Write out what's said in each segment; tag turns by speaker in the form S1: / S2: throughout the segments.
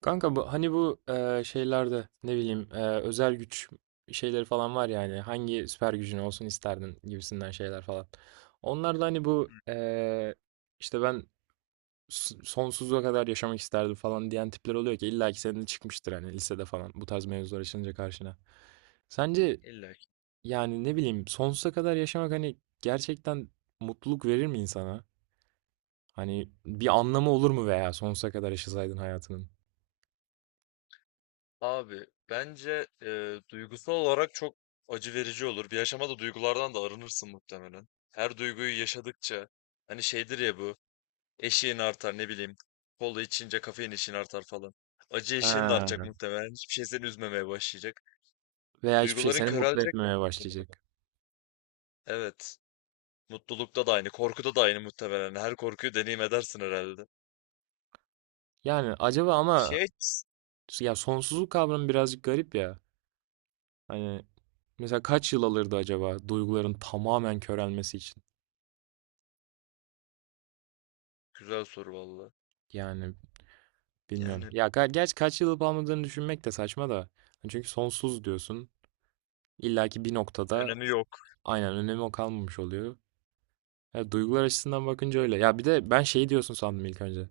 S1: Kanka bu hani bu şeylerde ne bileyim özel güç şeyleri falan var yani hangi süper gücün olsun isterdin gibisinden şeyler falan. Onlar da hani bu işte ben sonsuza kadar yaşamak isterdim falan diyen tipler oluyor ki illa ki senin de çıkmıştır hani lisede falan bu tarz mevzular açılınca karşına. Sence
S2: İlla ki.
S1: yani ne bileyim sonsuza kadar yaşamak hani gerçekten mutluluk verir mi insana? Hani bir anlamı olur mu veya sonsuza kadar yaşasaydın hayatının?
S2: Abi bence duygusal olarak çok acı verici olur. Bir aşamada duygulardan da arınırsın muhtemelen. Her duyguyu yaşadıkça hani şeydir ya bu eşiğin artar, ne bileyim, kola içince kafein eşiğin artar falan. Acı
S1: He.
S2: eşiğin de artacak muhtemelen. Hiçbir şey seni üzmemeye başlayacak.
S1: Veya hiçbir şey
S2: Duyguların
S1: seni mutlu
S2: körelecek
S1: etmemeye
S2: muhtemelen.
S1: başlayacak.
S2: Evet. Mutlulukta da aynı, korkuda da aynı muhtemelen. Her korkuyu deneyim edersin herhalde.
S1: Yani acaba ama
S2: Şey,
S1: ya sonsuzluk kavramı birazcık garip ya. Hani mesela kaç yıl alırdı acaba duyguların tamamen körelmesi için?
S2: güzel soru valla.
S1: Yani bilmiyorum.
S2: Yani
S1: Ya gerçi kaç yıl alıp almadığını düşünmek de saçma da. Hani çünkü sonsuz diyorsun. İlla ki bir noktada
S2: önemi yok.
S1: aynen önemi o kalmamış oluyor. Ya duygular açısından bakınca öyle. Ya bir de ben şey diyorsun sandım ilk önce.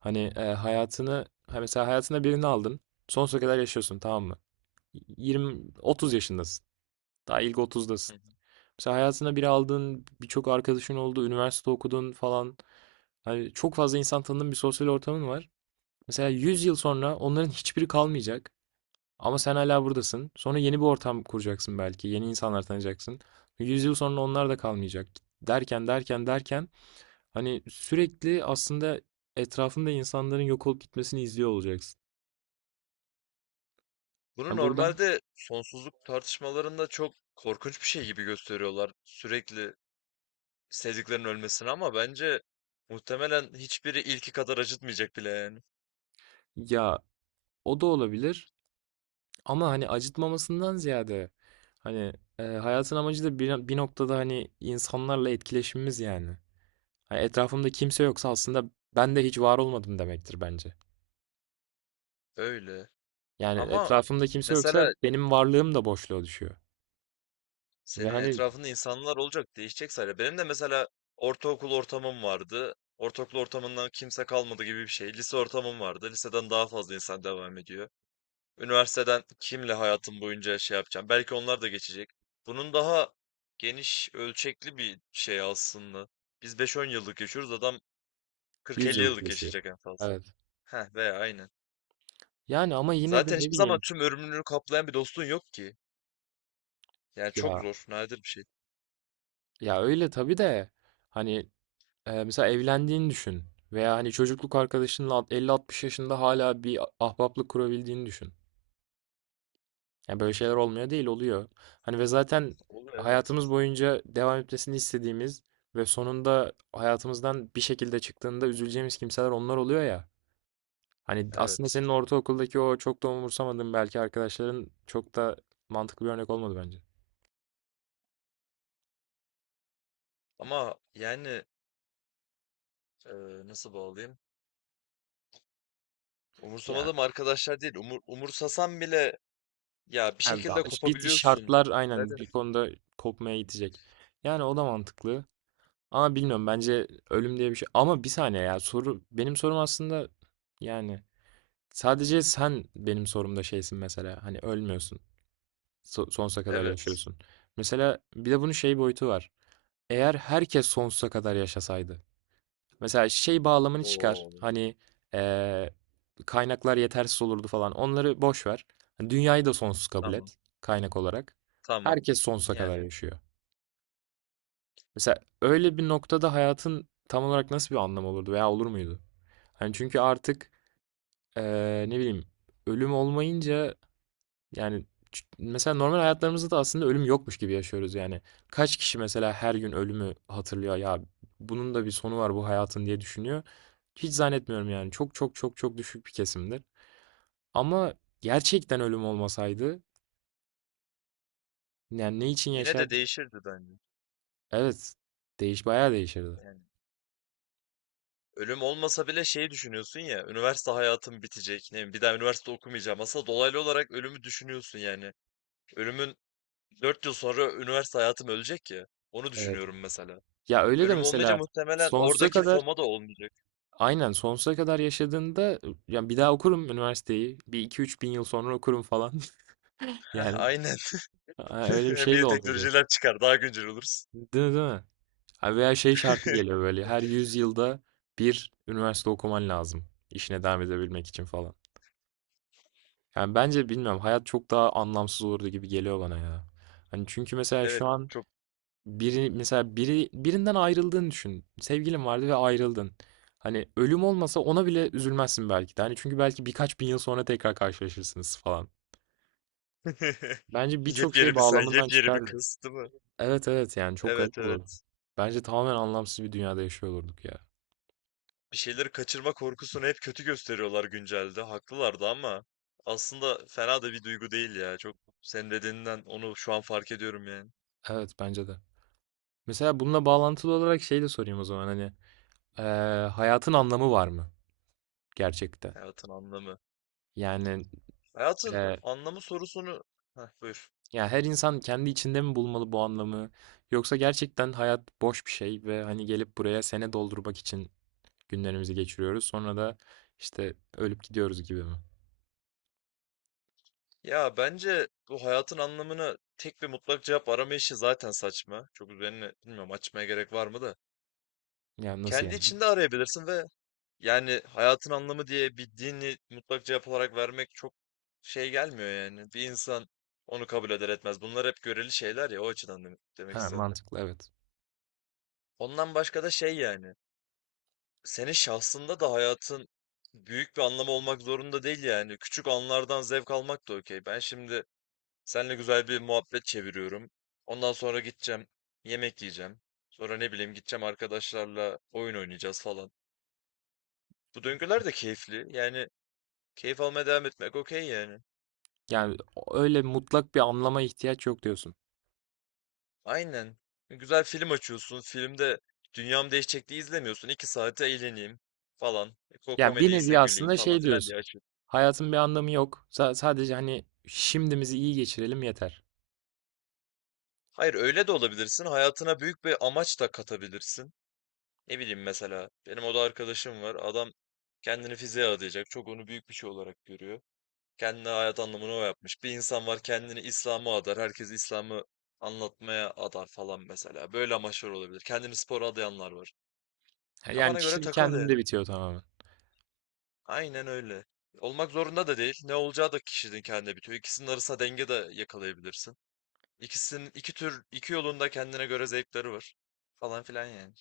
S1: Hani hayatını ha mesela hayatına birini aldın. Sonsuza kadar yaşıyorsun, tamam mı? 20-30 yaşındasın. Daha ilk otuzdasın. Mesela hayatına bir aldığın, birçok arkadaşın oldu, üniversite okudun falan. Hani çok fazla insan tanıdığın bir sosyal ortamın var. Mesela 100 yıl sonra onların hiçbiri kalmayacak. Ama sen hala buradasın. Sonra yeni bir ortam kuracaksın belki. Yeni insanlar tanıyacaksın. 100 yıl sonra onlar da kalmayacak. Derken derken derken hani sürekli aslında etrafında insanların yok olup gitmesini izliyor olacaksın.
S2: Bunu
S1: Ha, buradan
S2: normalde sonsuzluk tartışmalarında çok korkunç bir şey gibi gösteriyorlar. Sürekli sevdiklerinin ölmesini, ama bence muhtemelen hiçbiri ilki kadar acıtmayacak bile yani.
S1: ya o da olabilir. Ama hani acıtmamasından ziyade hani hayatın amacı da bir noktada hani insanlarla etkileşimimiz yani. Hani etrafımda kimse yoksa aslında ben de hiç var olmadım demektir bence.
S2: Öyle.
S1: Yani
S2: Ama
S1: etrafımda kimse yoksa
S2: mesela
S1: benim varlığım da boşluğa düşüyor. Ve
S2: senin
S1: hani
S2: etrafında insanlar olacak, değişecek sadece. Benim de mesela ortaokul ortamım vardı. Ortaokul ortamından kimse kalmadı gibi bir şey. Lise ortamım vardı. Liseden daha fazla insan devam ediyor. Üniversiteden kimle hayatım boyunca şey yapacağım? Belki onlar da geçecek. Bunun daha geniş, ölçekli bir şey aslında. Biz 5-10 yıllık yaşıyoruz, adam
S1: 100
S2: 40-50
S1: yıllık
S2: yıllık
S1: yaşıyor.
S2: yaşayacak en fazla.
S1: Evet.
S2: Heh, veya aynen.
S1: Yani ama yine de
S2: Zaten
S1: ne
S2: hiçbir zaman
S1: bileyim,
S2: tüm ömrünü kaplayan bir dostun yok ki. Yani çok
S1: ya
S2: zor, nadir bir şey.
S1: ya öyle tabii de hani mesela evlendiğini düşün veya hani çocukluk arkadaşınla 50-60 yaşında hala bir ahbaplık kurabildiğini düşün. Yani böyle şeyler olmuyor değil, oluyor. Hani ve zaten
S2: Olur, evet.
S1: hayatımız boyunca devam etmesini istediğimiz ve sonunda hayatımızdan bir şekilde çıktığında üzüleceğimiz kimseler onlar oluyor ya. Hani aslında
S2: Evet.
S1: senin ortaokuldaki o çok da umursamadığın belki arkadaşların çok da mantıklı bir örnek olmadı bence.
S2: Ama yani, e, nasıl bağlayayım?
S1: Yani
S2: Umursamadım arkadaşlar değil. Umursasan bile ya bir
S1: yani
S2: şekilde
S1: bir
S2: kopabiliyorsun.
S1: şartlar aynen
S2: Zaten.
S1: bir konuda kopmaya gidecek. Yani o da mantıklı. Ama bilmiyorum bence ölüm diye bir şey. Ama bir saniye ya, soru benim sorum aslında, yani sadece sen benim sorumda şeysin mesela. Hani ölmüyorsun. Sonsuza kadar
S2: Evet.
S1: yaşıyorsun. Mesela bir de bunun şey boyutu var. Eğer herkes sonsuza kadar yaşasaydı. Mesela şey bağlamını çıkar.
S2: Oo,
S1: Hani eee, kaynaklar yetersiz olurdu falan. Onları boş ver. Hani Dünyayı da sonsuz kabul
S2: tamam.
S1: et kaynak olarak.
S2: Tamam.
S1: Herkes sonsuza kadar
S2: Yani.
S1: yaşıyor. Mesela öyle bir noktada hayatın tam olarak nasıl bir anlamı olurdu veya olur muydu? Hani çünkü artık ne bileyim, ölüm olmayınca yani mesela normal hayatlarımızda da aslında ölüm yokmuş gibi yaşıyoruz yani. Kaç kişi mesela her gün ölümü hatırlıyor ya, bunun da bir sonu var bu hayatın diye düşünüyor. Hiç zannetmiyorum yani. Çok çok çok çok düşük bir kesimdir. Ama gerçekten ölüm olmasaydı yani ne için
S2: Yine de
S1: yaşardık?
S2: değişirdi bence.
S1: Evet. Değiş bayağı değişirdi.
S2: Yani ölüm olmasa bile şey düşünüyorsun ya, üniversite hayatım bitecek. Ne bileyim, bir daha üniversite okumayacağım. Aslında dolaylı olarak ölümü düşünüyorsun yani. Ölümün 4 yıl sonra üniversite hayatım ölecek ya. Onu
S1: Evet.
S2: düşünüyorum mesela.
S1: Ya öyle de
S2: Ölüm olmayınca
S1: mesela
S2: muhtemelen
S1: sonsuza
S2: oradaki
S1: kadar
S2: FOMA da olmayacak.
S1: aynen sonsuza kadar yaşadığında, yani bir daha okurum üniversiteyi. Bir iki üç bin yıl sonra okurum falan.
S2: Heh,
S1: Yani
S2: aynen.
S1: ha, öyle bir
S2: Hem
S1: şey de
S2: yeni
S1: olmayacak.
S2: teknolojiler çıkar, daha güncel oluruz.
S1: Değil mi, değil mi? Ha, veya şey şartı geliyor böyle, her 100 yılda bir üniversite okuman lazım işine devam edebilmek için falan. Yani bence bilmiyorum, hayat çok daha anlamsız olurdu gibi geliyor bana ya. Hani çünkü mesela
S2: Evet,
S1: şu an
S2: çok
S1: biri mesela biri birinden ayrıldığını düşün. Sevgilin vardı ve ayrıldın. Hani ölüm olmasa ona bile üzülmezsin belki de. Hani çünkü belki birkaç bin yıl sonra tekrar karşılaşırsınız falan. Bence birçok şey
S2: yepyeni bir sen,
S1: bağlamından
S2: yepyeni bir
S1: çıkardı.
S2: kız, değil mi?
S1: Evet, evet, yani çok
S2: Evet,
S1: garip olurdu.
S2: evet.
S1: Bence tamamen anlamsız bir dünyada yaşıyor olurduk ya.
S2: Bir şeyleri kaçırma korkusunu hep kötü gösteriyorlar güncelde. Haklılardı ama aslında fena da bir duygu değil ya. Çok, senin dediğinden onu şu an fark ediyorum yani.
S1: Evet, bence de. Mesela bununla bağlantılı olarak şey de sorayım o zaman, hani hayatın anlamı var mı gerçekte?
S2: Hayatın anlamı.
S1: Yani
S2: Hayatın
S1: eee,
S2: anlamı sorusunu... Heh, buyur.
S1: ya her insan kendi içinde mi bulmalı bu anlamı, yoksa gerçekten hayat boş bir şey ve hani gelip buraya sene doldurmak için günlerimizi geçiriyoruz sonra da işte ölüp gidiyoruz gibi mi?
S2: Ya bence bu hayatın anlamına tek bir mutlak cevap arama işi zaten saçma. Çok üzerine bilmiyorum açmaya gerek var mı da.
S1: Yani nasıl
S2: Kendi
S1: yani?
S2: içinde arayabilirsin ve yani hayatın anlamı diye bir dini mutlak cevap olarak vermek çok şey gelmiyor yani. Bir insan onu kabul eder etmez. Bunlar hep göreli şeyler ya, o açıdan demek
S1: Ha,
S2: istedim.
S1: mantıklı, evet.
S2: Ondan başka da şey yani. Senin şahsında da hayatın büyük bir anlamı olmak zorunda değil yani. Küçük anlardan zevk almak da okey. Ben şimdi seninle güzel bir muhabbet çeviriyorum. Ondan sonra gideceğim, yemek yiyeceğim. Sonra ne bileyim gideceğim, arkadaşlarla oyun oynayacağız falan. Bu döngüler de keyifli. Yani keyif almaya devam etmek okey yani.
S1: Yani öyle mutlak bir anlama ihtiyaç yok diyorsun.
S2: Aynen. Güzel film açıyorsun. Filmde dünyam değişecek diye izlemiyorsun. İki saate eğleneyim falan. E, Ko
S1: Yani bir
S2: komedi ise
S1: nevi
S2: güleyim
S1: aslında
S2: falan
S1: şey
S2: filan diye
S1: diyorsun.
S2: açıyorsun.
S1: Hayatın bir anlamı yok. Sadece hani şimdimizi iyi geçirelim yeter.
S2: Hayır, öyle de olabilirsin. Hayatına büyük bir amaç da katabilirsin. Ne bileyim, mesela. Benim oda arkadaşım var. Adam kendini fiziğe adayacak. Çok onu büyük bir şey olarak görüyor. Kendine hayat anlamını o yapmış. Bir insan var kendini İslam'a adar. Herkes İslam'ı anlatmaya adar falan mesela. Böyle amaçlar olabilir. Kendini spora adayanlar var.
S1: Yani
S2: Kafana göre
S1: kişinin
S2: takıl
S1: kendinde
S2: yani.
S1: bitiyor tamamen.
S2: Aynen öyle. Olmak zorunda da değil. Ne olacağı da kişinin kendine bitiyor. İkisinin arasında denge de yakalayabilirsin. İkisinin iki tür iki yolunda kendine göre zevkleri var. Falan filan yani.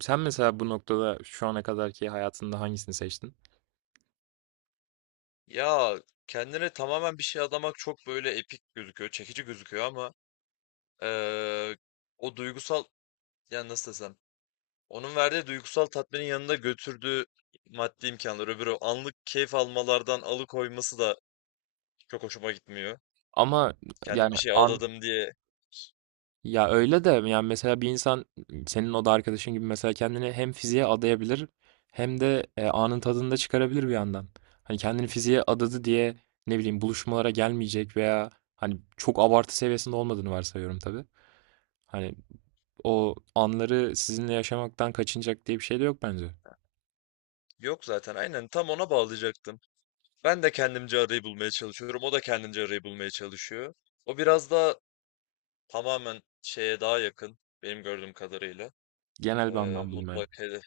S1: Sen mesela bu noktada şu ana kadarki hayatında hangisini seçtin?
S2: Ya kendine tamamen bir şey adamak çok böyle epik gözüküyor, çekici gözüküyor ama eee, o duygusal, yani nasıl desem, onun verdiği duygusal tatminin yanında götürdüğü maddi imkanlar öbürü anlık keyif almalardan alıkoyması da çok hoşuma gitmiyor.
S1: Ama
S2: Kendim
S1: yani
S2: bir şey adadım diye
S1: ya öyle de yani mesela bir insan senin o da arkadaşın gibi mesela kendini hem fiziğe adayabilir hem de anın tadını da çıkarabilir bir yandan. Hani kendini fiziğe adadı diye ne bileyim buluşmalara gelmeyecek veya hani çok abartı seviyesinde olmadığını varsayıyorum tabii. Hani o anları sizinle yaşamaktan kaçınacak diye bir şey de yok bence.
S2: yok, zaten aynen tam ona bağlayacaktım. Ben de kendimce arayı bulmaya çalışıyorum. O da kendince arayı bulmaya çalışıyor. O biraz daha tamamen şeye daha yakın, benim gördüğüm kadarıyla.
S1: Genel bir
S2: Ee,
S1: anlam bulmaya.
S2: mutlak hedef.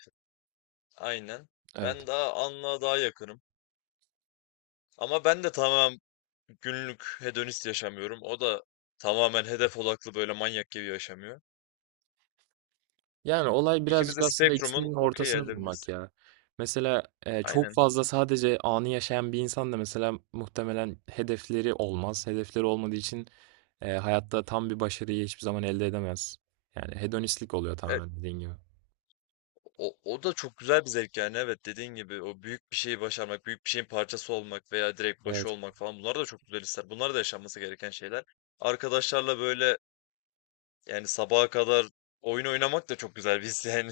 S2: Aynen.
S1: Evet.
S2: Ben daha anlığa daha yakınım. Ama ben de tamamen günlük hedonist yaşamıyorum. O da tamamen hedef odaklı böyle manyak gibi yaşamıyor.
S1: Yani olay
S2: İkimiz
S1: birazcık
S2: de
S1: aslında
S2: spektrumun
S1: ikisinin
S2: okey
S1: ortasını bulmak
S2: yerlerindeyiz.
S1: ya. Mesela çok
S2: Aynen.
S1: fazla sadece anı yaşayan bir insan da mesela muhtemelen hedefleri olmaz. Hedefleri olmadığı için hayatta tam bir başarıyı hiçbir zaman elde edemez. Yani hedonistlik oluyor
S2: E,
S1: tamamen dediğin gibi.
S2: o da çok güzel bir zevk yani, evet, dediğin gibi o büyük bir şeyi başarmak, büyük bir şeyin parçası olmak veya direkt
S1: Evet.
S2: başı olmak falan, bunlar da çok güzel hisler. Bunlar da yaşanması gereken şeyler. Arkadaşlarla böyle yani sabaha kadar oyun oynamak da çok güzel bir his yani.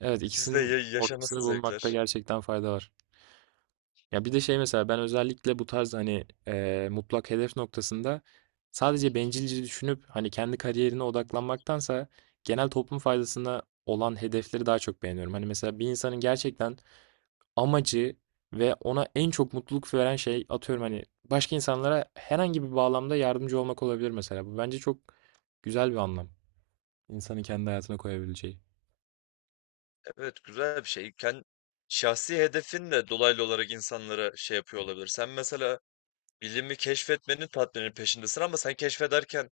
S1: Evet,
S2: İkisi de
S1: ikisinin ortasını
S2: yaşanası
S1: bulmakta
S2: zevkler.
S1: gerçekten fayda var. Ya bir de şey, mesela ben özellikle bu tarz hani mutlak hedef noktasında sadece bencilce düşünüp hani kendi kariyerine odaklanmaktansa genel toplum faydasına olan hedefleri daha çok beğeniyorum. Hani mesela bir insanın gerçekten amacı ve ona en çok mutluluk veren şey, atıyorum hani başka insanlara herhangi bir bağlamda yardımcı olmak olabilir mesela. Bu bence çok güzel bir anlam. İnsanın kendi hayatına koyabileceği.
S2: Evet, güzel bir şey. Kendi şahsi hedefin de dolaylı olarak insanlara şey yapıyor olabilir. Sen mesela bilimi keşfetmenin tatminin peşindesin ama sen keşfederken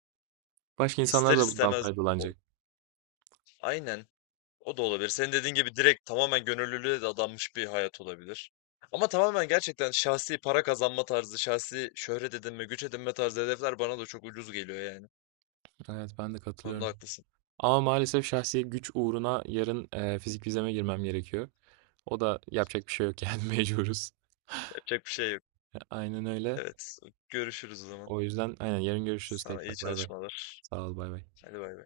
S1: Başka insanlar
S2: ister
S1: da bundan
S2: istemez o-
S1: faydalanacak.
S2: aynen. O da olabilir. Senin dediğin gibi direkt tamamen gönüllülüğe de adanmış bir hayat olabilir. Ama tamamen gerçekten şahsi para kazanma tarzı, şahsi şöhret edinme, güç edinme tarzı hedefler bana da çok ucuz geliyor yani.
S1: Evet, ben de
S2: Bu konuda
S1: katılıyorum.
S2: haklısın.
S1: Ama maalesef şahsi güç uğruna yarın fizik vizeme girmem gerekiyor. O da yapacak bir şey yok yani, mecburuz.
S2: Yapacak bir şey yok.
S1: Aynen öyle.
S2: Evet. Görüşürüz o zaman.
S1: O yüzden aynen yarın görüşürüz
S2: Sana iyi
S1: tekrar. Bay bay.
S2: çalışmalar.
S1: Sağ ol, bay bay.
S2: Hadi bay bay.